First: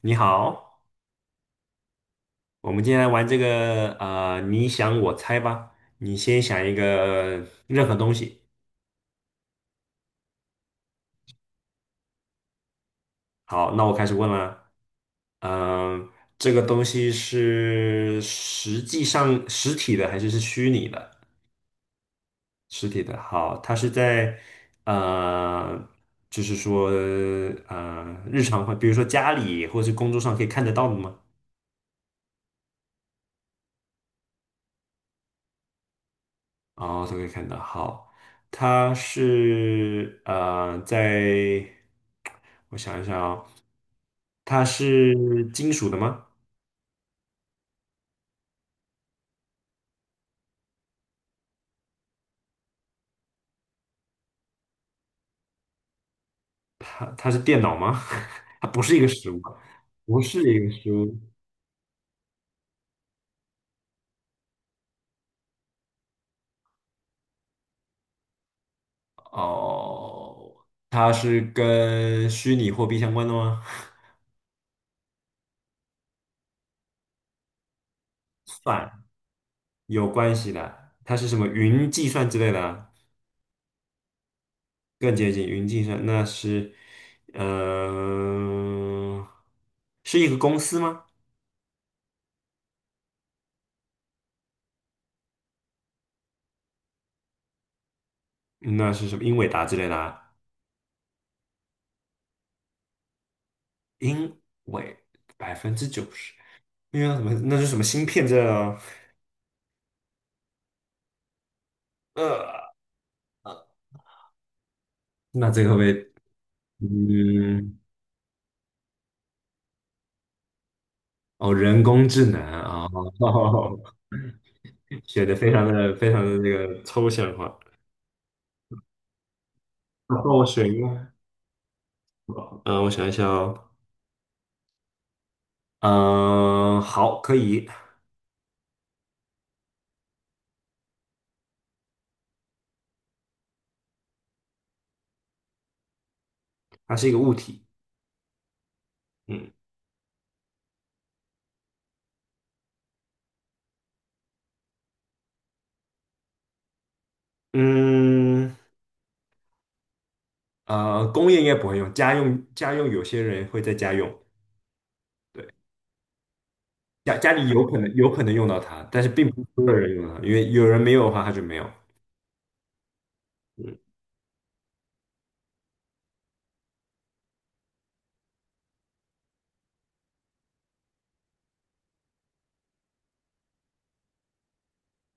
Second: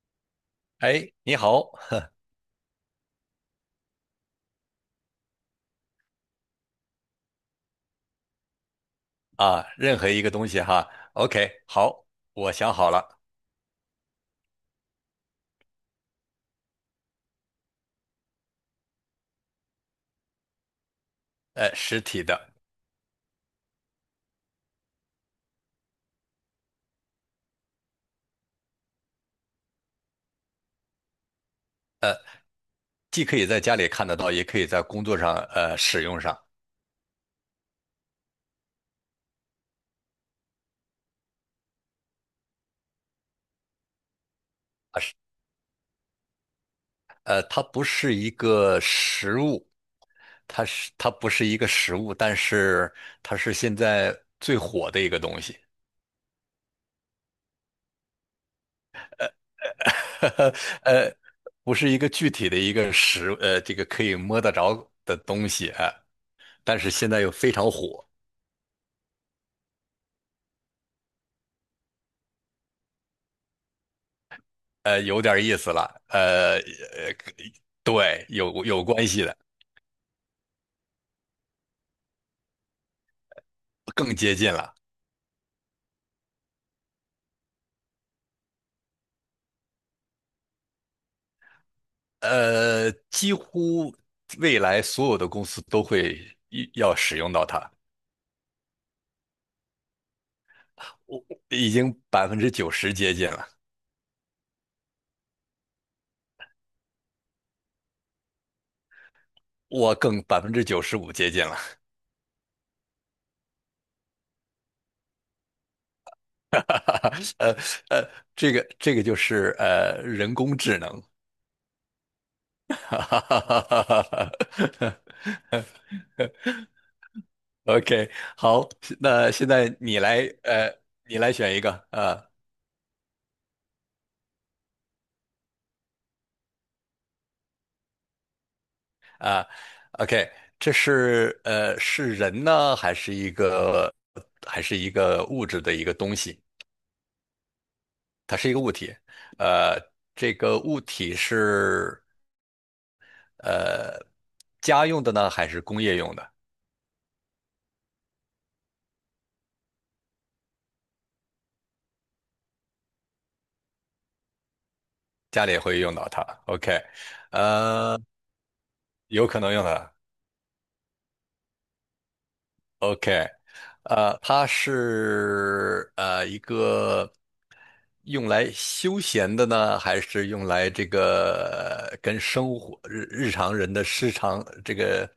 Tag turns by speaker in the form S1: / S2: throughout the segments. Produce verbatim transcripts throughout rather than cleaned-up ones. S1: 你好，
S2: 哎，你好
S1: 我们今天来玩这个呃，你想我猜吧。你先想一个任何东西。
S2: 啊，任何一个东西哈，OK，好，我想好了。
S1: 好，那我开始问了。嗯、这个东西是实际上实体的还是是虚拟的？
S2: 呃，实体的，
S1: 实体的。好，它是在呃，就是说呃，日常会，比如说家里或是工作上可以看得到的吗？
S2: 既可以在家里看得到，也可以在工作上呃使用上。
S1: 哦，都可以看到。好，它是呃，在我想一想，哦，它
S2: 啊是，
S1: 是金属的吗？
S2: 呃，它不是一个实物，它是它不是一个实物，但是它是现在最火的一个东西。
S1: 它它是电脑吗？它不是一个实物，不是一个 实
S2: 呃，
S1: 物。
S2: 不是一个具体的一个实，呃，这个可以摸得着的东西啊，但是现在又非常火。
S1: 哦，它是跟虚拟货币相关的吗？
S2: 呃，有点意思了，呃，呃，对，有有
S1: 算
S2: 关系的。
S1: 有关系的，它是什么云计算之类的啊？
S2: 更接近了。
S1: 更接近云计算。那是，呃，是一个公司吗？
S2: 呃，几乎未来所有的公司都会一要使用到它。
S1: 那是什么英伟达之类的啊？
S2: 我我已经百分之九十接近了，
S1: 英伟百分之九十，那为什么？那是什么芯片这？呃，
S2: 我更百分之九十五接近了。
S1: 呃那这个会不会
S2: 呃
S1: 嗯，
S2: 呃，这个这个就是呃人工智能。
S1: 哦，人工智能啊，哦，写的非常的 非常的这个抽象化。
S2: OK，好，那现在你
S1: 那
S2: 来，
S1: 我选
S2: 呃，
S1: 一个，
S2: 你来选一个啊。
S1: 嗯，我想一下哦，嗯，好，可以，
S2: 啊 OK，这是呃是人呢，还是一个还是一个物质的一个东西？
S1: 它是一个物体，
S2: 它是一个物体。
S1: 嗯
S2: 呃，这个物体是呃家用的呢，还是工业用的？
S1: 嗯，呃，工业应该不会用，家用家用有些人会在家用。
S2: 家
S1: 对。
S2: 里也会用到它。OK。
S1: 家家里有可能
S2: 呃，
S1: 有可能用到它，但是
S2: 有
S1: 并
S2: 可
S1: 不是
S2: 能
S1: 所
S2: 用
S1: 有
S2: 的。
S1: 人用到它，因为有人没有的话，它就没有。
S2: OK，
S1: 嗯，
S2: 呃，它是呃一个。用来休闲的呢，还是用来这个呃跟生活日日常人的日常这个，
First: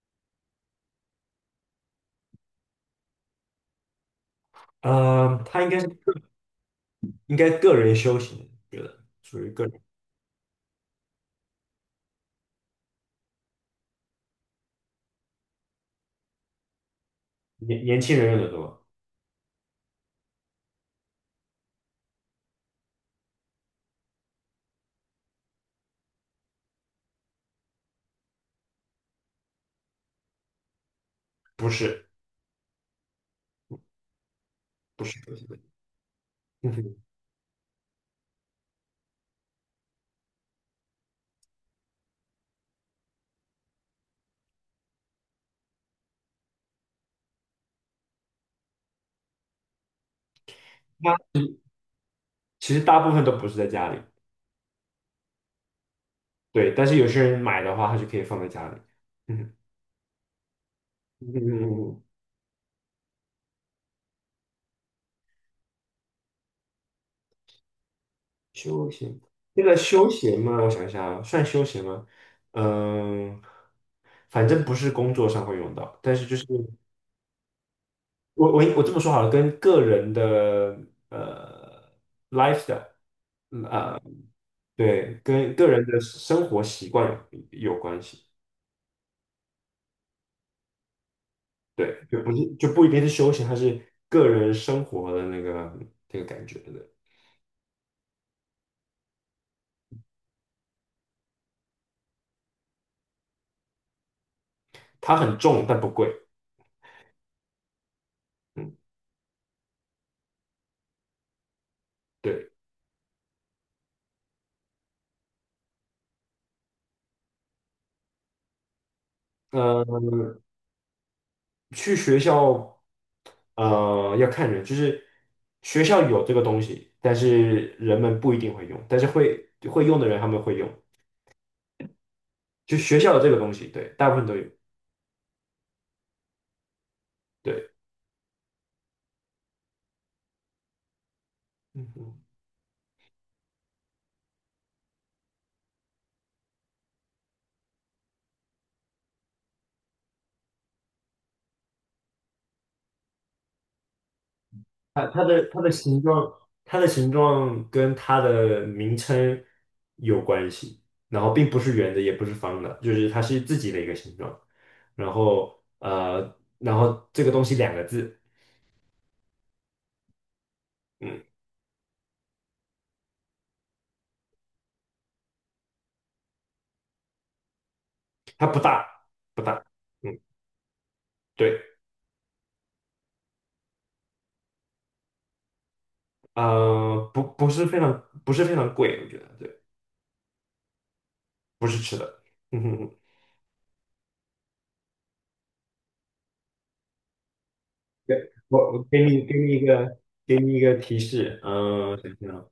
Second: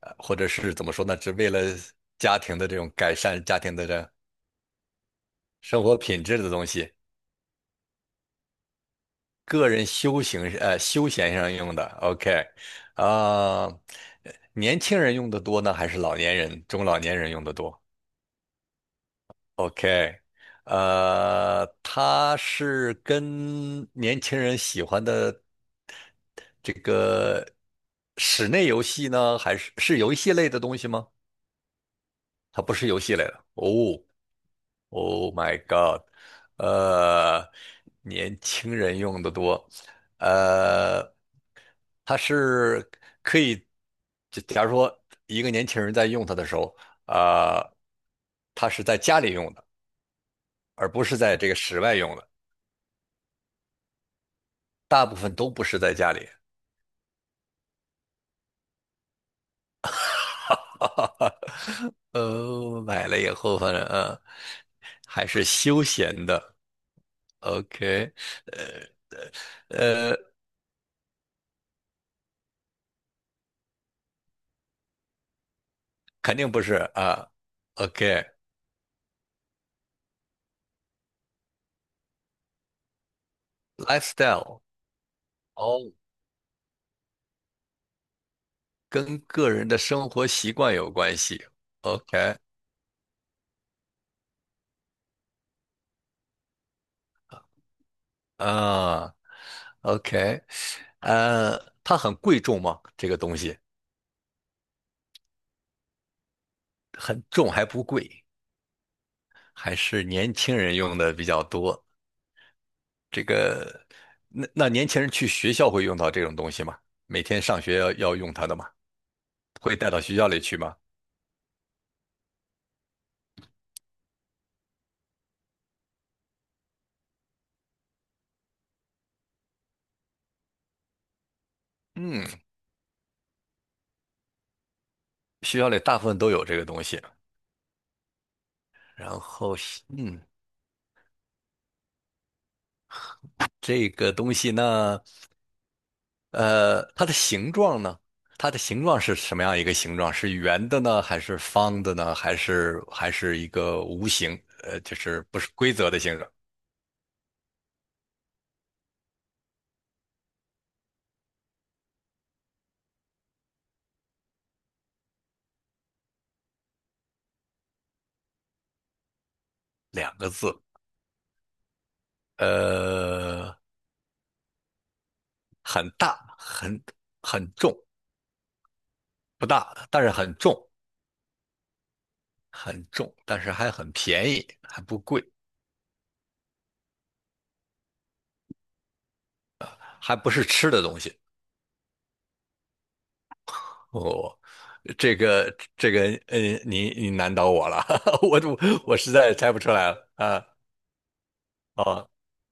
S2: 呃，或者是怎么说呢，只为了家庭的这种改善家庭的这
S1: 呃，它应该
S2: 生
S1: 是
S2: 活品质的东西，
S1: 应该个人修行，觉得属于个
S2: 个
S1: 人。
S2: 人修行呃休闲上用的，OK。啊、年轻人用的多呢，还是老年人、中老年人用的多
S1: 年年轻人用的多，
S2: ？OK。呃，他是跟年轻人喜欢的这个室内游戏呢，还是是游戏类的东西吗？
S1: 不是
S2: 它不是游戏类的。哦
S1: 不是
S2: ，Oh
S1: 不是，
S2: my God，
S1: 嗯哼，
S2: 呃，年轻人用的多。呃，它是可以，就假如说一个年轻人在用它的时候，啊、他是在家里用的，而不是
S1: 那
S2: 在这个室外用的，
S1: 其实大部分都不是在家里，
S2: 大部分都不是在家里。
S1: 对，但是有些人买的话，他就可以放在家里。嗯，嗯嗯嗯 嗯，
S2: 呃，买了以后，反正啊，呃还是休闲的。OK。
S1: 休闲，这个休
S2: 呃呃，
S1: 闲嘛，我想一下啊，算休闲吗？嗯，反正不是工作上会用到，但是就
S2: 肯
S1: 是。
S2: 定不是啊。
S1: 我我我这么说好了，跟个人的呃 lifestyle，
S2: OK，lifestyle。
S1: 对，跟个人
S2: 哦，
S1: 的生活习惯有有关系，
S2: 跟个人的生活习惯有关系。
S1: 对，就不
S2: OK
S1: 是就不一定是休闲，它是个人生活的那个这个感觉的。
S2: 啊，OK。呃，它很贵重吗？这个东西
S1: 它很重但不贵，
S2: 很重还不贵。
S1: 嗯，
S2: 还是年轻人用的比较多。
S1: 对，
S2: 这个，那那年轻人去学校会用到这种东西吗？每天上学要要用它的吗？会
S1: 呃，
S2: 带到学校里去吗？
S1: 去学校，呃，要看人，就是学校有这个东西，但是人们不一定会用，但是会会用的人他们会用，
S2: 嗯，
S1: 就学校有这个东西，对，大部分都有，
S2: 学校里大部分都有这个东西。
S1: 对。
S2: 然后是嗯，
S1: 嗯哼
S2: 这个东西呢，呃，它的形状呢，它的形状是什么样一个形状？是圆的呢，还是方的呢，还是还是一个无形？呃，就
S1: 它
S2: 是
S1: 它
S2: 不
S1: 的
S2: 是
S1: 它的
S2: 规则的
S1: 形
S2: 形状？
S1: 状，它的形状跟它的名称有关系，然后并不是圆的，也不是方的，就是它是自己的一个形状。然后呃，然后这个东西两个字，
S2: 两个字，
S1: 嗯，
S2: 呃，很大，很很重。
S1: 它不大，不
S2: 不
S1: 大，
S2: 大，但是
S1: 嗯，
S2: 很重。
S1: 对，
S2: 很重，但是还很便宜，还不贵，
S1: 呃，不不是非常不是非常贵，我觉得对，
S2: 还不是吃的东西。
S1: 不是吃的，嗯哼哼，
S2: 哦，这个这个，嗯，你你难倒我了，
S1: 对，
S2: 我
S1: 我我
S2: 我
S1: 给
S2: 实
S1: 你
S2: 在
S1: 给你
S2: 猜不
S1: 一
S2: 出来
S1: 个
S2: 了
S1: 给
S2: 啊。
S1: 你一个提示，嗯、呃
S2: 哦，
S1: 想想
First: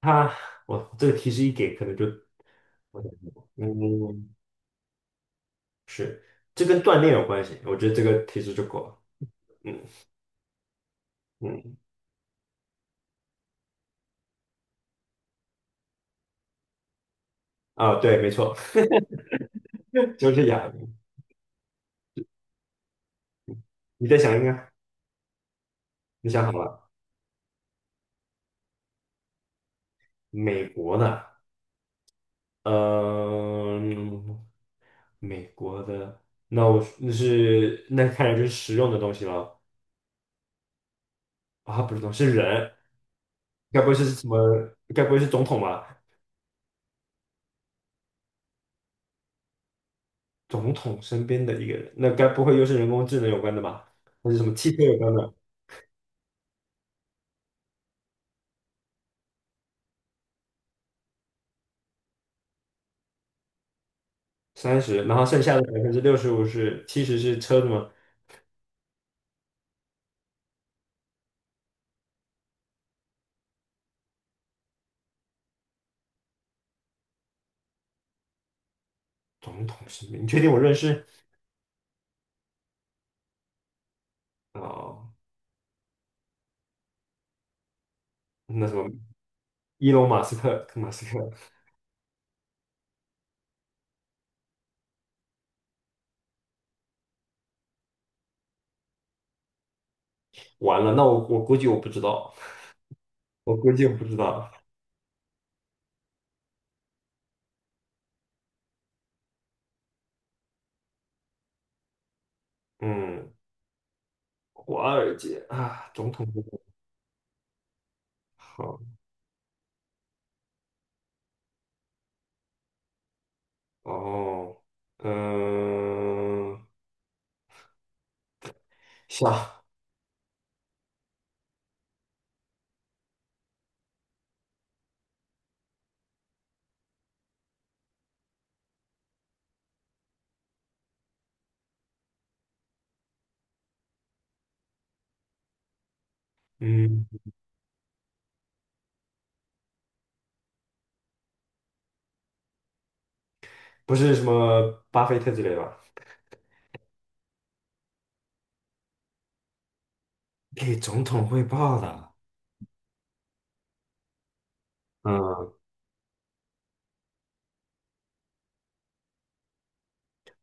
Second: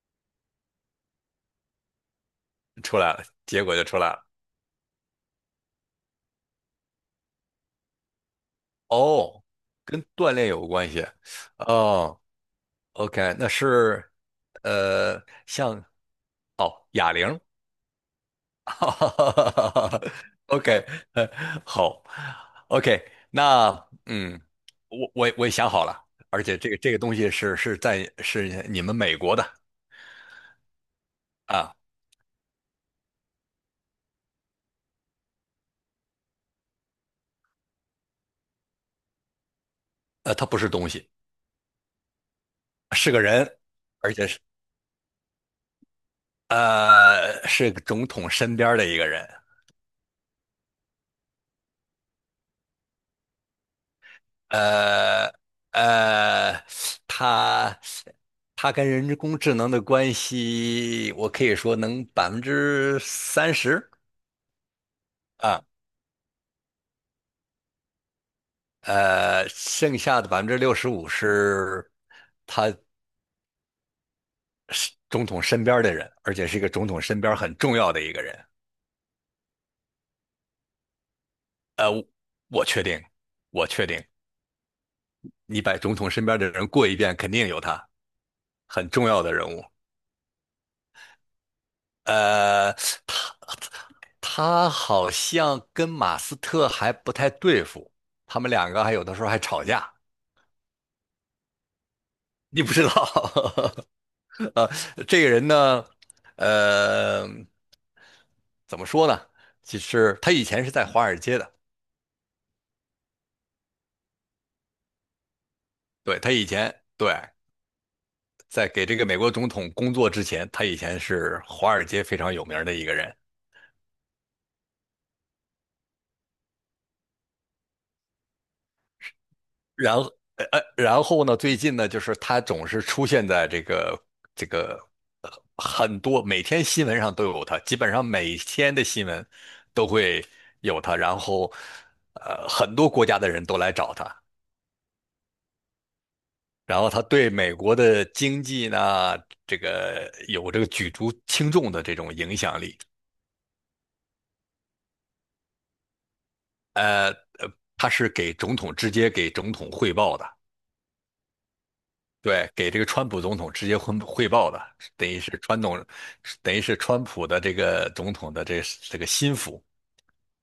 S1: 他，我这个提示一给，可能就，
S2: 出
S1: 我想
S2: 来了，
S1: 想
S2: 结果就出来了。
S1: 嗯，是，这跟锻炼有关系，我觉得这个提示就够了。
S2: 哦，
S1: 嗯
S2: 跟锻炼有关系。
S1: 嗯，
S2: 哦，OK，那是呃，像哦哑铃。
S1: 啊，对，没错，就 是哑
S2: OK，
S1: 铃。
S2: 呃好，OK，那
S1: 你再想一
S2: 嗯，
S1: 个，
S2: 我我我也想好了，
S1: 你
S2: 而
S1: 想好
S2: 且这个
S1: 了？
S2: 这个东西是是在是你们美国的
S1: 美国的，
S2: 啊。
S1: 嗯、美国的，那我那是那看来就是实用的东西了。
S2: 呃，它不是东西。
S1: 啊，不是东西是人，
S2: 是个人，
S1: 该不会是
S2: 而
S1: 什
S2: 且
S1: 么？
S2: 是
S1: 该不会是总统吧？
S2: 呃是总统身边的一个人。
S1: 总统身边的一个人，那该不会又是人工智能有关的吧？还是什么汽车有关
S2: 呃
S1: 的？
S2: 呃，他他跟人工智能的关系，我可以说能百分之三十。
S1: 三十，然后剩下的
S2: 啊，
S1: 百分之六十五是七十是车的吗？
S2: 呃，剩下的百分之六十五是他是总统身边的人，而且是一个总统身边很重要的一个人。
S1: 总统是你确定我认识？
S2: 呃，我确定，我确定，
S1: 哦，
S2: 你把总统身边的人过一遍，肯定有他，
S1: 那什么
S2: 很重要的人物。
S1: 伊隆 马斯克，马斯克，
S2: 呃，他他好像跟马斯特还不太对付，他们两个还有的时候还吵架。
S1: 完了，那我我估计我不知道，
S2: 你不知道。
S1: 我估计 我不知道。
S2: 呃，这个人呢，呃，怎么说呢？其实他以前是在华尔街的。
S1: 嗯，华尔街啊，总
S2: 对，
S1: 统
S2: 他
S1: 不
S2: 以
S1: 懂。
S2: 前对在
S1: 好
S2: 给这个美国总统工作之前，他以前是华尔街非常有名的一个人。
S1: 哦，嗯、下
S2: 然后，呃，呃然后呢，最近呢，就是他总是出现在这个这个很多，每天新闻上都有他，基本上每天的新闻都会有他。然后，呃，很多国家的人都来找他，然后他
S1: 嗯，
S2: 对美国的经济呢，这个有这个举足轻重的这种影响力。
S1: 不是什么巴菲特之类吧？
S2: 他是给总统直接给总统汇报的。
S1: 给总统汇报的，
S2: 对，给这个川普总统直接汇汇报的，等于是
S1: 嗯，
S2: 川总，等于是川普的这个总统的这这个心腹。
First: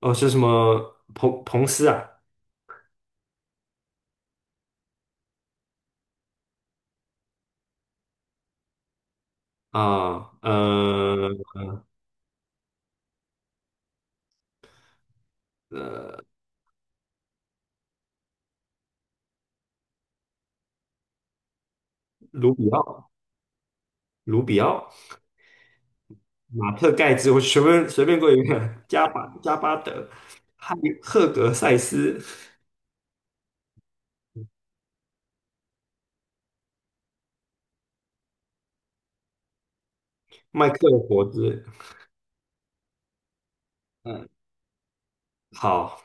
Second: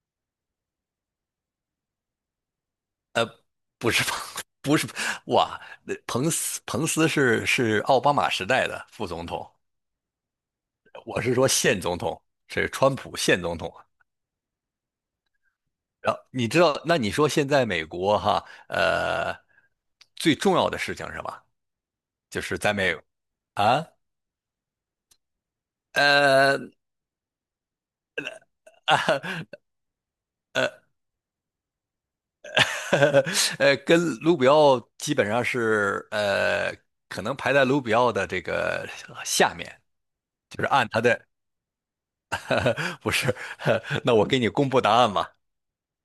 S1: 哦，是什么彭彭斯啊？
S2: 不是彭，不是哇，那彭斯彭斯是是奥巴马时代的副总统，
S1: 啊，
S2: 我
S1: 呃，
S2: 是说现总统，是川普现总统。然
S1: 呃
S2: 后你知道，那你说现在美国哈，呃，最重要的事情是吧？就
S1: 卢
S2: 是
S1: 比
S2: 在美
S1: 奥。
S2: 啊，
S1: 卢比奥、马
S2: 呃
S1: 特盖茨，我随便随便过一遍，加
S2: 啊
S1: 巴加巴德、
S2: 呃
S1: 汉赫格塞斯、
S2: 呃，跟卢比奥基本上是呃，可能排在卢比奥的这个下面，就是
S1: 麦克
S2: 按
S1: 尔
S2: 他
S1: 伯
S2: 的
S1: 兹，
S2: 不是，那我
S1: 嗯，
S2: 给你公布答案吧。
S1: 好，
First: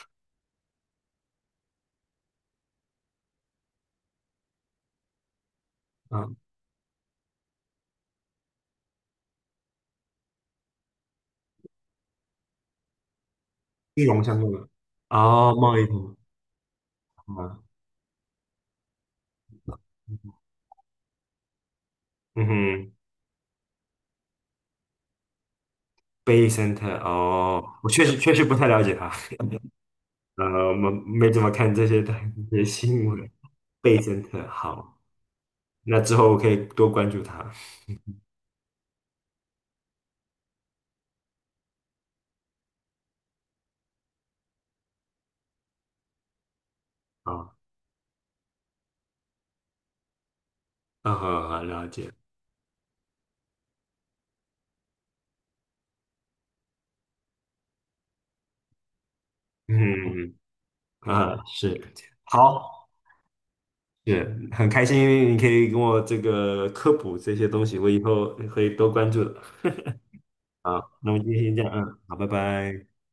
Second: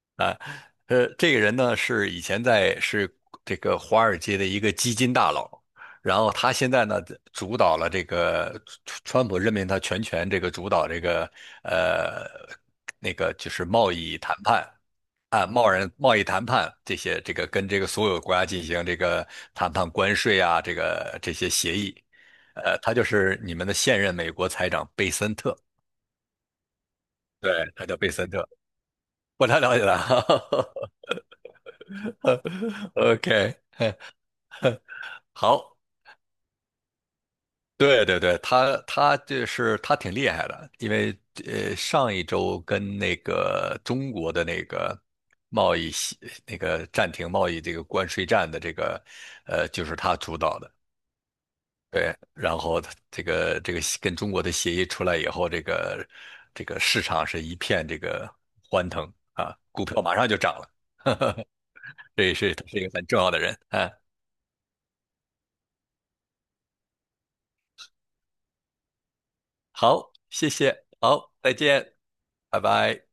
S2: 呃，这个人呢是以前在是这个华尔街的一个基金大佬，然后
S1: 嗯，
S2: 他现在呢主导了这个川川普任命他全权这个主导这个呃那个就是贸
S1: 金
S2: 易
S1: 融
S2: 谈
S1: 相关
S2: 判
S1: 的，
S2: 啊
S1: 哦，
S2: 贸
S1: 贸易
S2: 然贸
S1: 通，
S2: 易谈判这些这个
S1: 啊，
S2: 跟这个所有国家进行这个谈判关税啊这个这些协议。
S1: 嗯
S2: 呃，
S1: 哼
S2: 他就是你们的现任美国财长贝森特。
S1: ，Bay Center，哦，
S2: 对，他
S1: 我
S2: 叫
S1: 确
S2: 贝
S1: 实
S2: 森
S1: 确实
S2: 特，
S1: 不太了解他，
S2: 不太了解他
S1: 呃，我们没怎么看这些的这些 新
S2: ，OK
S1: 闻。贝森特，好，
S2: 好，
S1: 那之后我可以多关注他。
S2: 对对对，他他就是他挺厉害的，因为呃上一周跟那个中国的那个贸易协那个暂停贸
S1: 啊，
S2: 易这个关税战的这个呃就是他主导的。
S1: 嗯，好，好了解，
S2: 对，然后他这个这个跟中国的协议出来以后，这个这个市场是一片这个欢腾啊，股票马上
S1: 嗯，
S2: 就涨了。
S1: 啊，是，
S2: 这也是他是一
S1: 好。
S2: 个很重要的人啊。
S1: 是很开心，你可以跟我这个科普这些东西，我以后会多关注的。
S2: 好，谢
S1: 啊，
S2: 谢，
S1: 那么今
S2: 好，
S1: 天
S2: 再
S1: 先这样，
S2: 见，
S1: 嗯，好，拜
S2: 拜
S1: 拜。
S2: 拜。